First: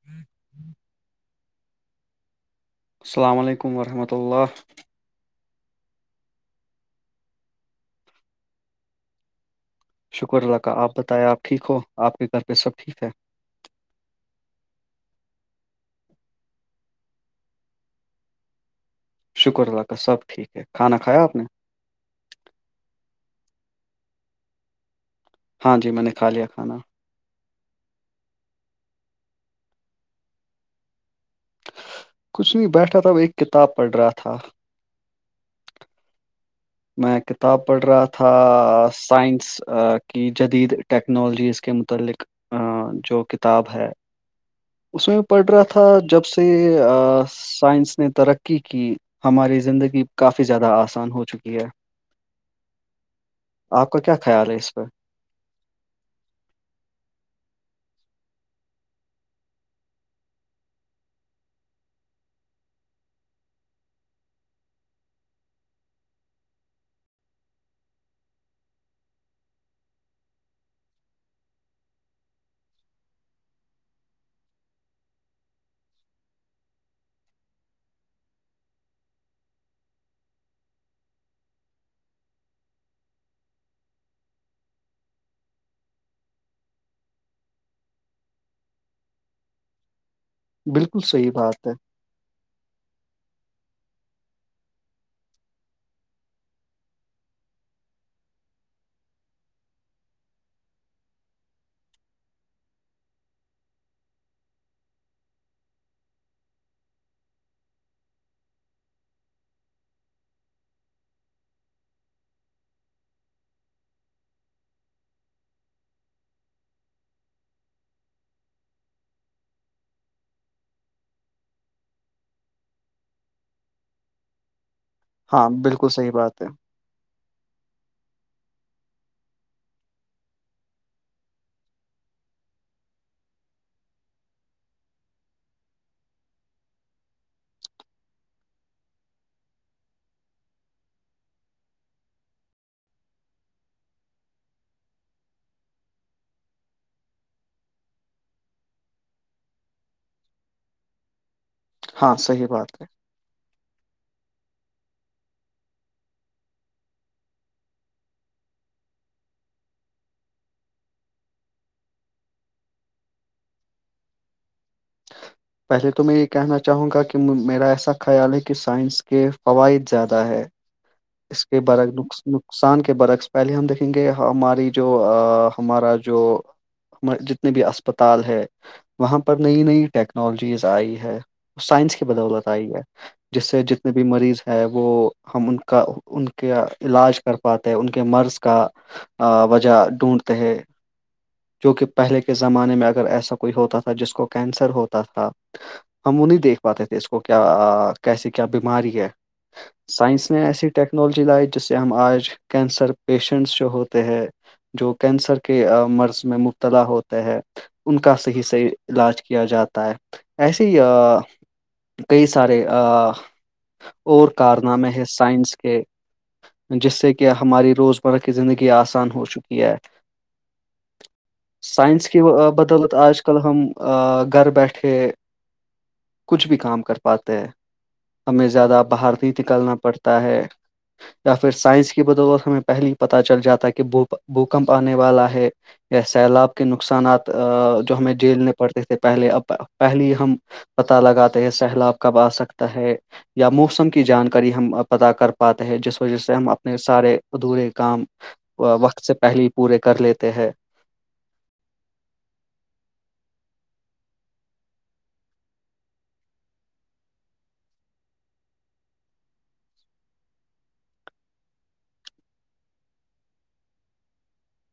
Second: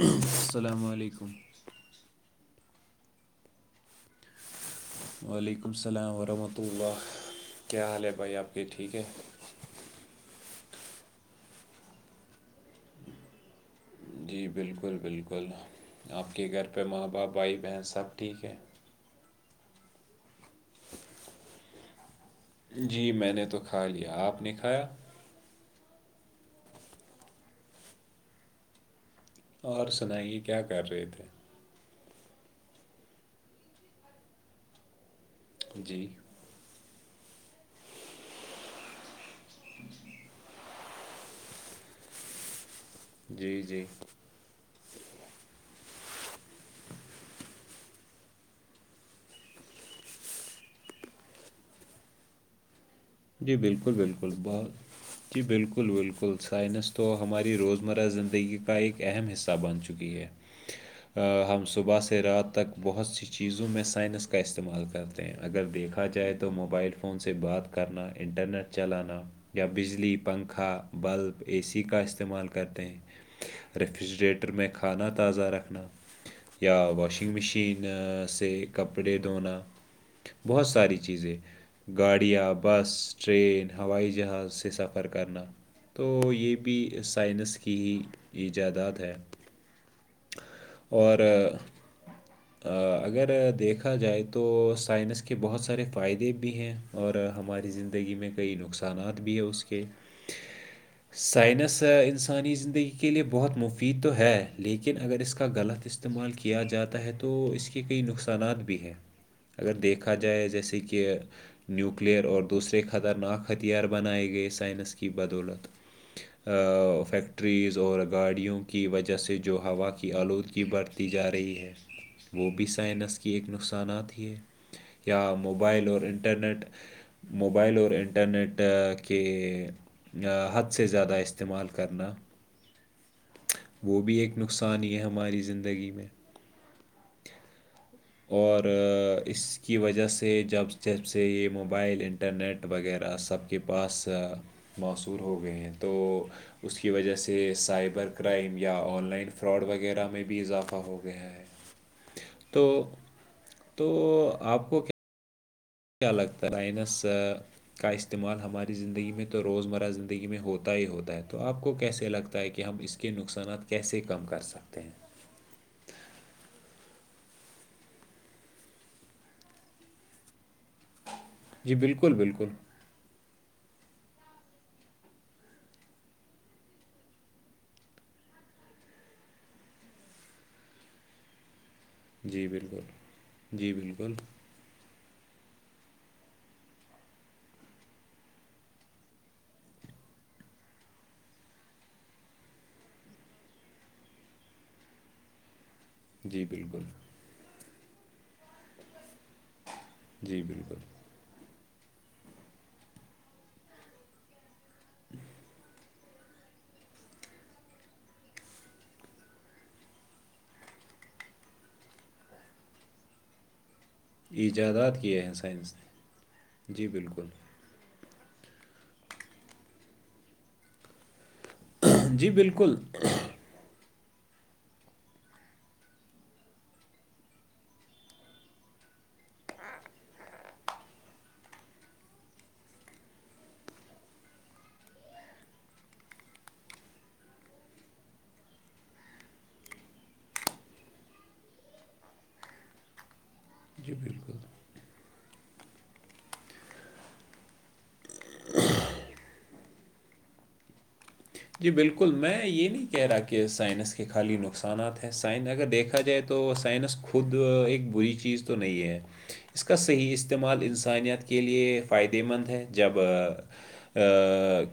السلام علیکم السلام علیکم ورحمۃ اللہ والیکم سلام ورحمۃ اللہ کیا حال ہے بھائی آپ کے ٹھیک ہے شکر اللہ کا آپ بتائیں آپ ٹھیک ہو آپ کے گھر پہ سب ٹھیک ہے جی بالکل بالکل آپ کے گھر پہ ماں باپ بھائی بہن سب ٹھیک ہیں شکر اللہ کا سب ٹھیک ہے کھانا کھایا آپ نے جی میں نے تو کھا لیا آپ نے کھایا ہاں جی میں نے کھا لیا کھانا اور سنائیے کیا کر رہے تھے کچھ نہیں بیٹھا تھا ا ایک کتاب پڑھ رہا تھا جی میں کتاب پڑھ رہا تھا سائنس کی جدید ٹیکنالوجیز کے متعلق جو جی کتاب جی ہے اس میں بھی پڑ رہا تھا جب سے سائنس نے ترقی کی ہماری زندگی کافی زیادہ آسان ہو چکی یک ہے جی آپ بالکل کا کیا بالکل خیال ہے اس پہ بہت جی بالکل بالکل سائنس تو ہماری روزمرہ زندگی کا ایک اہم حصہ بن چکی ہے ہم صبح سے رات تک بہت سی چیزوں میں سائنس کا استعمال کرتے اگر دیکھا جائے تو موبائل فون سے بات کرنا انٹرنیٹ چلانا یا بجلی پنکھا بلب اے سی کا استعمال کرتے ہیں ریفریجریٹر میں کھانا تازہ رکھنا یا واشنگ مشین سے کپڑے دھونا بہت ساری چیزیں گاڑیاں بس ٹرین ہوائی جہاز سے سفر کرنا تو یہ بھی سائنس کی ہی ایجاداد ہے بالکل اور صحیح بات ہے اگر دیکھا جائے تو سائنس کے بہت سارے فائدے بھی ہیں اور ہماری زندگی میں کئی نقصانات بھی ہے اس کے سائنس انسانی زندگی کے لیے بہت مفید تو ہے لیکن اگر اس کا غلط استعمال کیا جاتا ہے تو اس کے کئی نقصانات بھی ہیں اگر دیکھا جائے جیسے کہ نیو نیوکلیئر اور دوسرے خطرناک ہتھیار بنائے گئے سائنس کی بدولت فیکٹریز اور گاڑیوں کی وجہ سے جو ہوا کی آلودگی بر بڑتی جا رہی ہے وہ بھی سائنس کی ایک نقصانات ہی یا ہاں موبائل بالکل اور صحیح بات ہے انٹرنیٹ موبائل اور انٹرنیٹ کے حد سے زیادہ استعمال کرنا وہ بھی ایک نقصان یہ ہماری زندگی میں اور اس کی وجہ سے جب جب سے یہ موبائل انٹرنیٹ وغیرہ سب کے پاس موصور ہو گئے ہیں تو اس کی وجہ سے سائبر کرائم یا آن لائن فراڈ وغیرہ میں بھی اضافہ ہو گیا ہے ہاں صحیح تو بات ہے تو آپ کو کیا کیا لگتا ہے رائنس کا استعمال ہماری زندگی میں تو روزمرہ زندگی میں ہوتا ہی ہوتا ہے تو آپ کو کیسے لگتا ہے کہ ہم اس کے نقصانات کیسے کم کر سکتے ہیں پہلے تو میں یہ کہنا چاہوں گا کہ میرا ایسا خیال ہے کہ سائنس کے فوائد زیادہ ہے اس کے جی برعک بالکل بالکل نقصان کے برعکس پہلے ہم دیکھیں گے ہماری جو ہمارا جو ہم جتنے بھی اسپتال ہے وہاں پر نئی نئی ٹیکنالوجیز آئی ہے سائنس کی جی بدولت آئی بالکل ہے جس سے جی جتنے بھی بالکل مریض ہیں وہ ہم ان کو کا ان کے علاج کر پاتے ہیں ان کے مرض کا آ وجہ ڈھونڈتے ہیں کیونکہ پہلے کے زمانے میں اگر ایسا کوئی ہوتا تھا جس کو کینسر ہوتا تھا ہم وہ نہیں جی دیکھ بالکل پاتے تھے اس کو کیا کیسی کیا بیماری ہے سائن اس جی نے ایسی بالکل ٹیکنالوجی لائی جس سے ہم آج کینسر پیشنٹس جو ہوتے ہیں جو کینسر کے مرض میں مبتلا ہوتے ہیں ان کا صحیح صحیح علاج کیا جاتا ہے ایسے ہی کئی سارے اور کارنامے ایجادات ہیں کیے سائنس کے نے جی جس سے بالکل کہ ہماری روزمرہ کی زندگی آسان ہو چکی ہے سائنس کی جی بالکل بدولت آج کل ہم گھر بیٹھے کچھ بھی کام کر پاتے ہیں ہمیں زیادہ باہر نہیں نکلنا پڑتا تا ہے [unintelligible] یا پھر سائنس کی بدولت ہمیں پہلے ہی پتہ چل جاتا ہے کہو بھوکمپ آنے والا ہے یا سیلاب کے نقصانات جو ہمیں جیلنے پڑتے تھے پہلے اب پہلے ہم پتا لگاتے ہیں سیلاب کب آ سکتا ہے یا موسم جی کی بالکل جانکاری ہم اب پتا کر پاتے ہے جس وجہ سے ہم اپنے سارے ادھورے کام وقت سے پہلے پورے کر لیتے ہیں جی بالکل میں یہ نہیں کہہ رہا کہ سائنس کے خالی نقصانات ہیں سائن اگر دیکھا جائے تو تو سائنس خود ایک بری چیز تو نہیں ہے اس کا صحیح استعمال انسانیت کے لیے فائدہ مند ہے جب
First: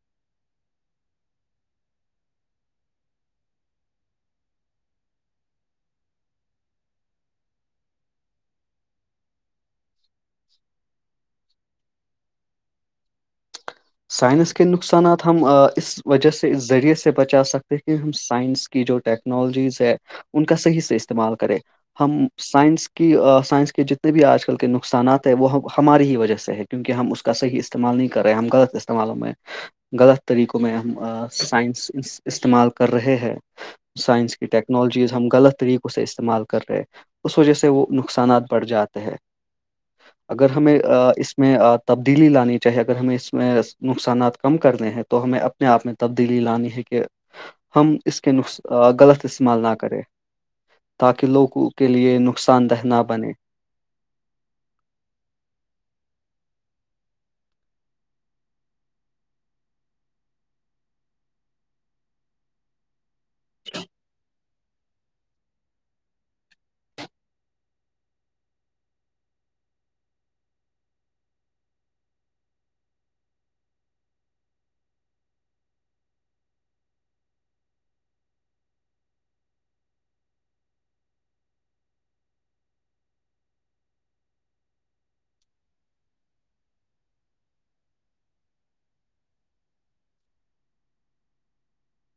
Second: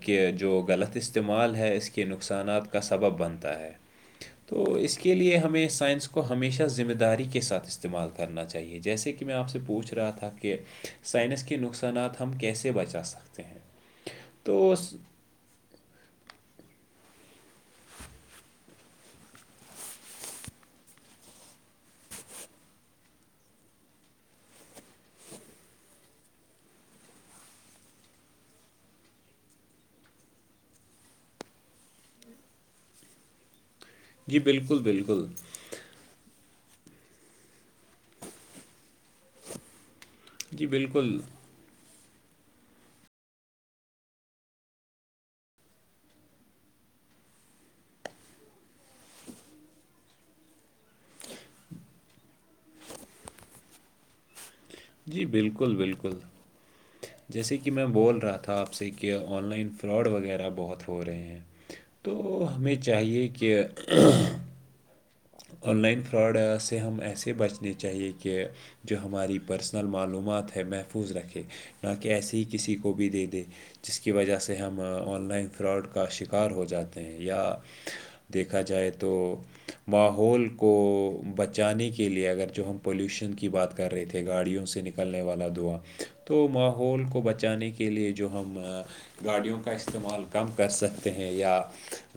کہہ جو غلط استعمال ہے اس کے نقصانات کا سبب بنتا ہے تو اس کے لیے ہمیں سائنس کو ہمیشہ ذمہ داری کے ساتھ استعمال کر ہے کرنا چاہیے جیسے کہ میں آپ سے پوچھ رہا تھا کہ سائنس کے نقصانات ہم کیسے بچا سکتے ہیں سائنس تو کے س- نقصانات ہم اس وجہ سے اس ذریعے سے بچا سکتے ہیں کہ ہم سائنس کی جو ٹیکنالوجیز ہے ان کا صحیح سے استعمال کرے ہم سائنس کی سائنس کے جتنے بھی آج کل کے نقصانات ہیں وہ ہماری ہی وجہ سے ہے کیونکہ ہم اس کا صحیح استعمال نہیں کر رہے ہم کا استعمالوں میں غلط طریقوں میں ہم سائنس استعمال کر رہے ہیں سائنس جی کی بالکل ٹیکنالوجیز بالکل ہم غلط طریقے اسے استعمال کر رہے اس وجہ سے وہ نقصانات بڑھ جاتے ہیں اگر جی ہمیں بالکل اس میں تبدیلی لانی چاہیے اگر ہمیں اس نقصانات کم کرنے ہیں تو ہمیں اپنے آپ میں تبدیلی لانی ہے کہ ہم اس کے ن غلط استعمال نہ کریں تاکہ لوگوں کے لیے نقصان دہ نہ بنے جی بالکل بالکل جیسے کہ میں بول رہا تھا آپ سے کہ آن لائن فراڈ وغیرہ بہت ہو رہے ہیں تو ہمیں چاہیے کہ آن لائن فراڈ سے ہم ایسے بچنے چاہیے کہ جو ہماری پرسنل معلومات ہے محفوظ رکھے نہ کہ ایسے ہی کسی کو بھی دے دے جس کی وجہ سے ہم آن لائن فراڈ کا شکار ہو جاتے ہیں یا دیکھا جائے تو ماحول کو بچانے کے لیے اگر جو ہم پولیوشن کی بات کر رہے تھے گاڑیوں سے نک نکلنے والا دعا تو ماحول کو بچانے کے لیے جو ہم گاڑیوں کا استعمال کم کر سکتے ہیں یا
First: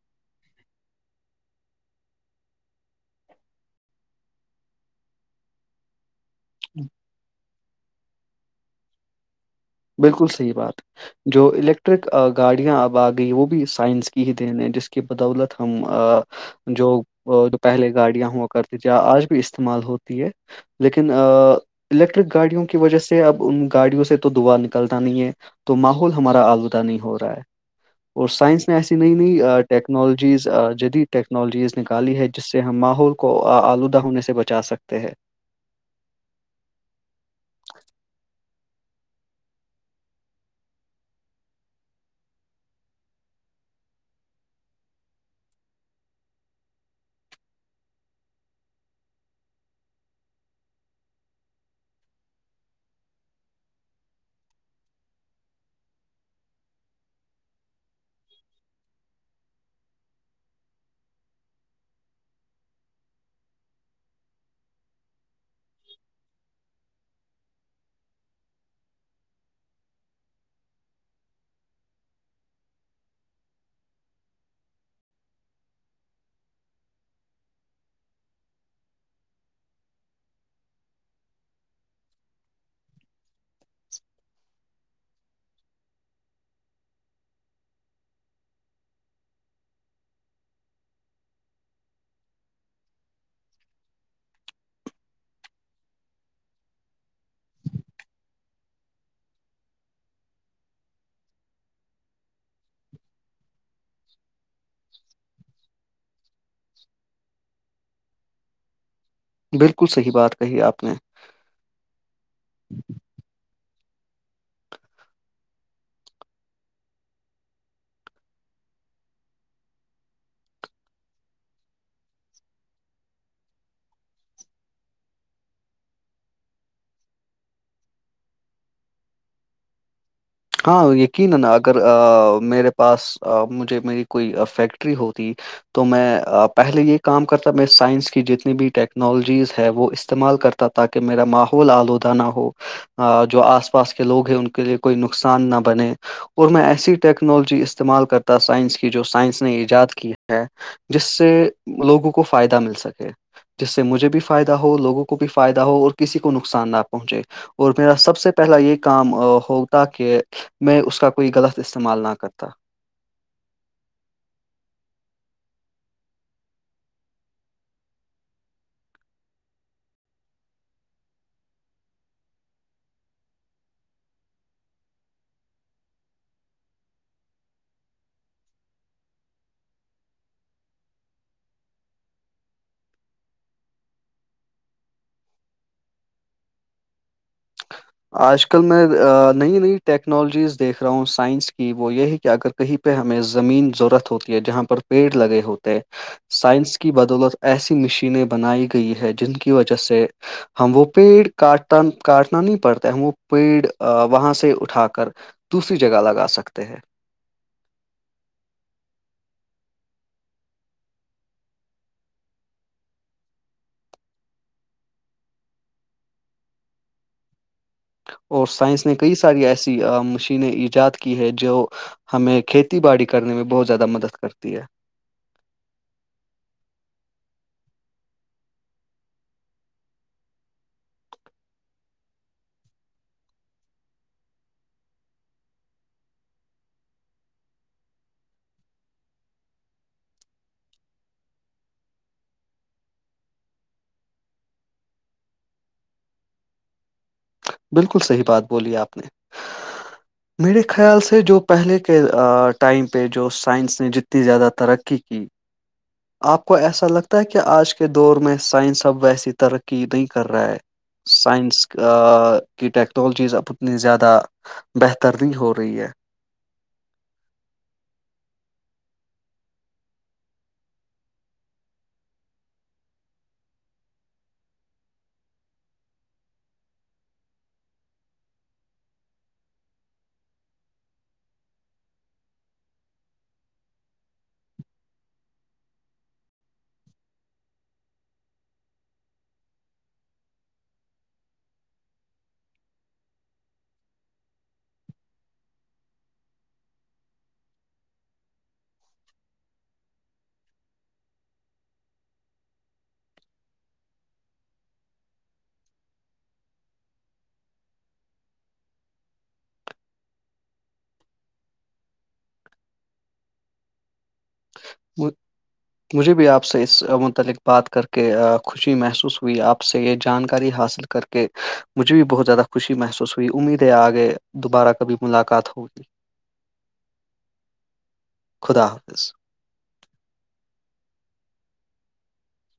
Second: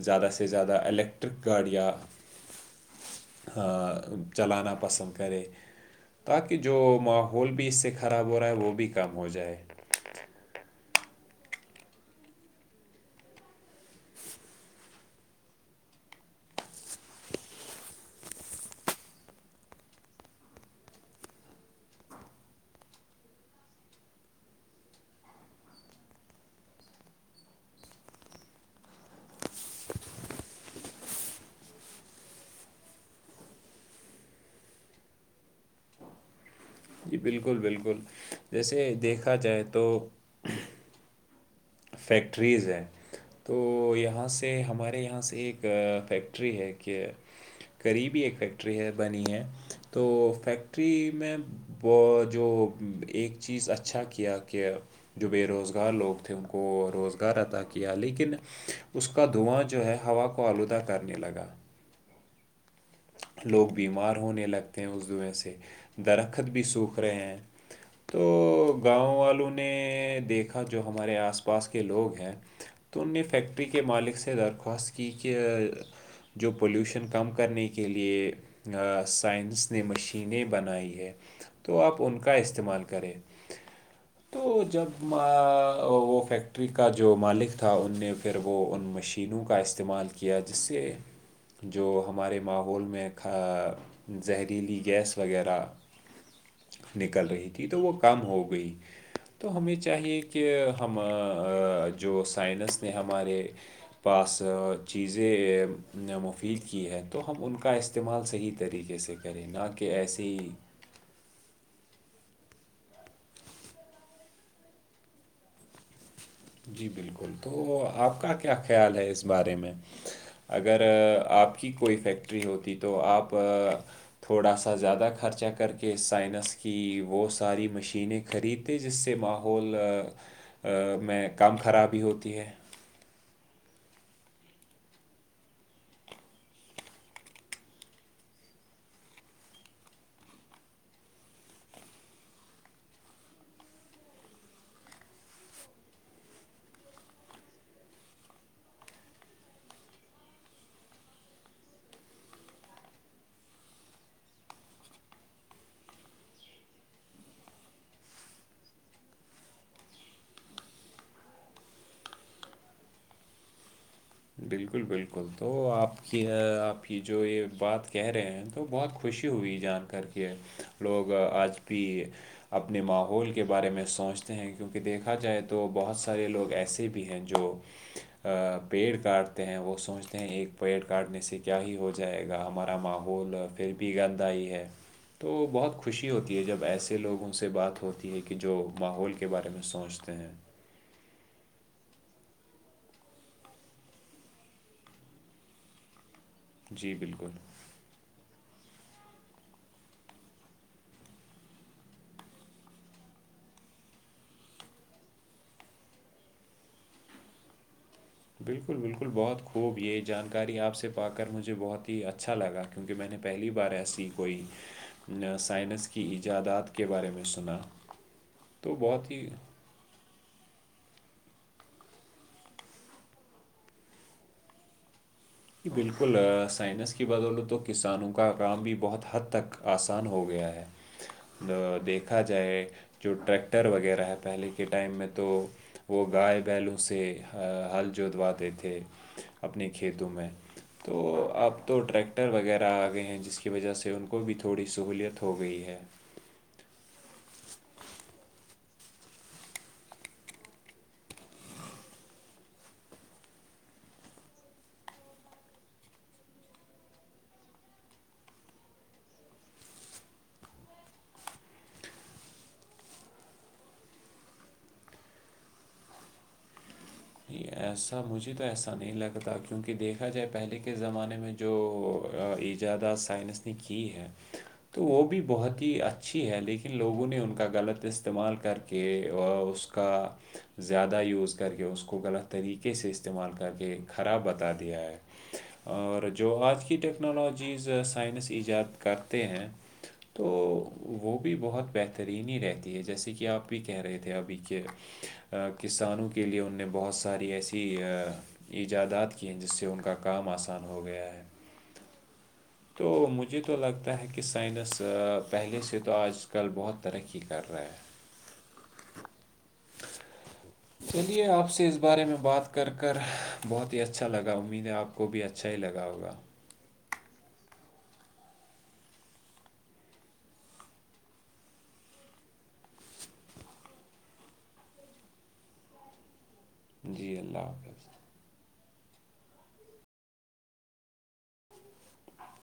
زیادہ سے زیادہ الیکٹرک گاڑیاں چلانا پسند کرے تاکہ جو ماحول بھی اس سے خراب ہو رہا ہے وہ بھی کام ہو جائے بالکل صحیح بات جو الیکٹرک گاڑیاں اب آ گئی وہ بھی سائنس کی ہی دین ہے جس کی بدولت ہم جو پہلے گاڑیاں ہوا کرتی ج آج بھی استعمال ہوتی ہے لیکن الیکٹرک گاڑیوں کی وجہ سے اب ان گاڑیوں سے تو دعا نکلتا نہیں ہے تو ماحول ہمارا آلودہ نہیں ہو رہا ہے اور سائنس نے ایسی نئی نئی ٹیکنالوجیز جدید ٹیکنالوجیز نکالی ہے جس سے ہم ماحول کو آلودہ ہونے سے بچا سکتے ہیں جی بالکل بالکل جیسے دیکھا جائے تو فیکٹریز ہیں تو یہاں سے ہمارے یہاں سے ایک فیکٹری ہے کہ قریبی ایک فیکٹری ہے بنی ہے تو فیکٹری میں وہ جو ایک چیز اچھا کیا کہ جو بے روزگار لوگ تھے ان کو روزگار اطا کیا لیکن اس کا دھواں جو ہے ہوا کو آلودہ کرنے لگا لوگ بیمار ہونے لگتے ہیں اس دئیں سے درخت بھی سوکھ رہے ہیں تو گاؤں والوں نے دیکھا جو ہمارے آس پاس کے لوگ ہیں تو ان نے فیکٹری کے مالک سے درخواست کی کہ جو پولیوشن کم کرنے کے لیے سائنس نے مشینیں بنائی ہے تو آپ ان کا استعمال کریں [inaudible] تو جب وہ فیکٹری کا جو مالک تھا ان نے پھر وہ ان مشینوں کا استعمال کیا جس سے جو ہمارے ماحول میں زہریلی گیس وغیرہ نکل رہی تھی تو وہ کم ہو گئی تو ہمیں چاہیے کہ ہم جو سائنس نے ہمارے پاس چیزیں مفید کی ہے تو ہم ان کا استعمال صحیح طریقے سے کریں نہ بالکل کہ صحیح ایسی بات کہی آپ نے جی بالکل تو آپ کا کیا خیال ہے اس بارے میں اگر آپ کی کوئی فیکٹری ہوتی تو آپ تھوڑا سا زیادہ خرچہ کر کے سائنس کی وہ ساری مشینیں خریدتے جس سے ماحول ہاں میں یقینا کم اگر خرابی ہوتی ہے میرے پاس مجھے میری کوئی فیکٹری ہوتی تو میں پہلے یہ کام کرتا میں سائنس کی جتنی بھی ٹیکنالوجیز ہے وہ استعمال کرتا تاکہ میرا ماحول آلودہ نہ ہو جو آس پاس کے لوگ ہیں ان کے لیے کوئی نس نقصان نہ بنے اور میں ایسی ٹیکنالوجی استعمال کرتا سائنس کی جو سائنس نے ایجاد کی ہے جس سے لوگوں کو فائدہ مل سکے جس سے مجھے بھی فائدہ ہو لوگوں کو بھی فائدہ ہو اور کسی کو نقصان نہ پہنچے اور میرا سب سے پہلا یہ کام ہو تاکہ میں اس کا کوئی غلط استعمال نہ کرتا بالکل بالکل تو آپ کی آپ کی جو یہ بات کہہ رہے ہیں تو بہت کچھ خوشی ہوئی جان کر کے لوگ آج بھی اپنے ماحول کے بارے میں سوچتے ہیں کیونکہ دیکھا جائے تو بہت سارے لوگ ایسے بھی ہیں جو پڑ کاٹتے ہیں وہ سوچتے ہیں ایک پیڑ کاٹنے سے کیا ہی ہو جائے گا ہمارا ماحول پھر بھی گند آئی ہے تو بہت خوشی ہوتی ہے جب ایسے لوگوں سے بات ہوتی ہے کہ آج کل جو میں ماحول کے بارے نئی میں نئی سوچتے ہیں ٹیکنالوجیز دیکھ رہا ہوں سائنس کی وہ یہی کہ اگر کہیں پہ ہمیں زمین ضرورت ہوتی ہے جہاں پر پیڑ لگے ہوتے ہیں سائنس کی جی بالکل بدولت ایسی مشینیں بنائی گئی ہے جن کی وجہ سے ہم وہ پیڑ کاٹتا کاٹنا نہیں پڑتا ہم وہ پیڑ وہاں سے اٹھا کر دوسری جگہ لگا سکتے ہیں بالکل بالکل بہت خوب یہ جانکاری آپ سے پا کر مجھے بہت ہی اچھا لگا کیونکہ میں نے پہلی بار ایسی کوئی سائنس کی ایجادات کے بارے میں سنا اور تو سائنس نے بہت کئی ہی ساری ایسی مشینیں ایجاد کی ہے جو ہمیں کھیتی باڑی کرنے میں بہت زیادہ مدد کرتی ہے بالکل سائنس کی بدولوں تو کسانوں کا کام بھی بہت حد تک آسان ہو گیا ہے دیکھا جائے جو ٹریکٹر وغیرہ ہے پہلے کے ٹائم میں تو وہ گائے بیلوں سے ہل جودواتے تھے اپنے کھیتوں میں تو اب تو ٹریکٹر وغیرہ آ گئے ہیں جس کی وجہ سے ان کو بھی تھوڑی سہولیت ہو گئی ہے بالکل صحیح بات بولی آپ نے [inaudible] میرے خیال سے جو پہلے کے ٹائم پہ جو سائنس نے جتنی زیادہ ترقی کی [inaudible] آپ کو ایسا لگتا ہے کہ آج کے دور میں سائنس اب ویسی ترقی نہیں کر رہا ہے سائنس کا کی ٹیکنالوجیز اب اتنی زیادہ بہتر نہیں ہو رہی ہے ایسا مجھے تو ایسا نہیں لگتا کیونکہ دیکھا جائے پہلے کے زمانے میں جو ایجادہ سائنس نے کی ہے تو وہ بھی بہت ہی اچھی ہے لیکن لوگوں نے ان کا غلط استعمال کر کے اس اس کا زیادہ یوز کر کے اس کو کو غلط طریقے سے استعمال کر کے خراب بتا دیا ہے اور جو آج کی ٹیکنالوجیز سائنس ایجاد کرتے ہیں تو وہ بھی بہت بہترینی ہی رہتی ہے جیسے کہ آپ بھی کہہ رہے تھے ابھی کہ کسانوں کے لیے ان نے بہت ساری ایسی ایجادات ک ہیں جس سے ان کا کام آسان ہو گیا ہے تو مجھے تو لگتا ہے کہ سائنس پہلے سے تو آج کل بہت ترقی کر رہا ہے چلیے آپ سے اس بارے میں بات کر کر بہت ہی اچھا لگا ہوں امیدیں آپ کو بھی اچھا ہی لگا ہوگا آ سے اس متعلق بات کر کے خوشی محسوس ہوئی آپ سے یہ جانکاری حاصل کر کے کہ مجھے بھی بہت زیادہ خوشی محسوس ہوئی امید ہے آگے دوبارہ کبھی ملاقات ہوگی جی اللہ حافظ خدا حافظ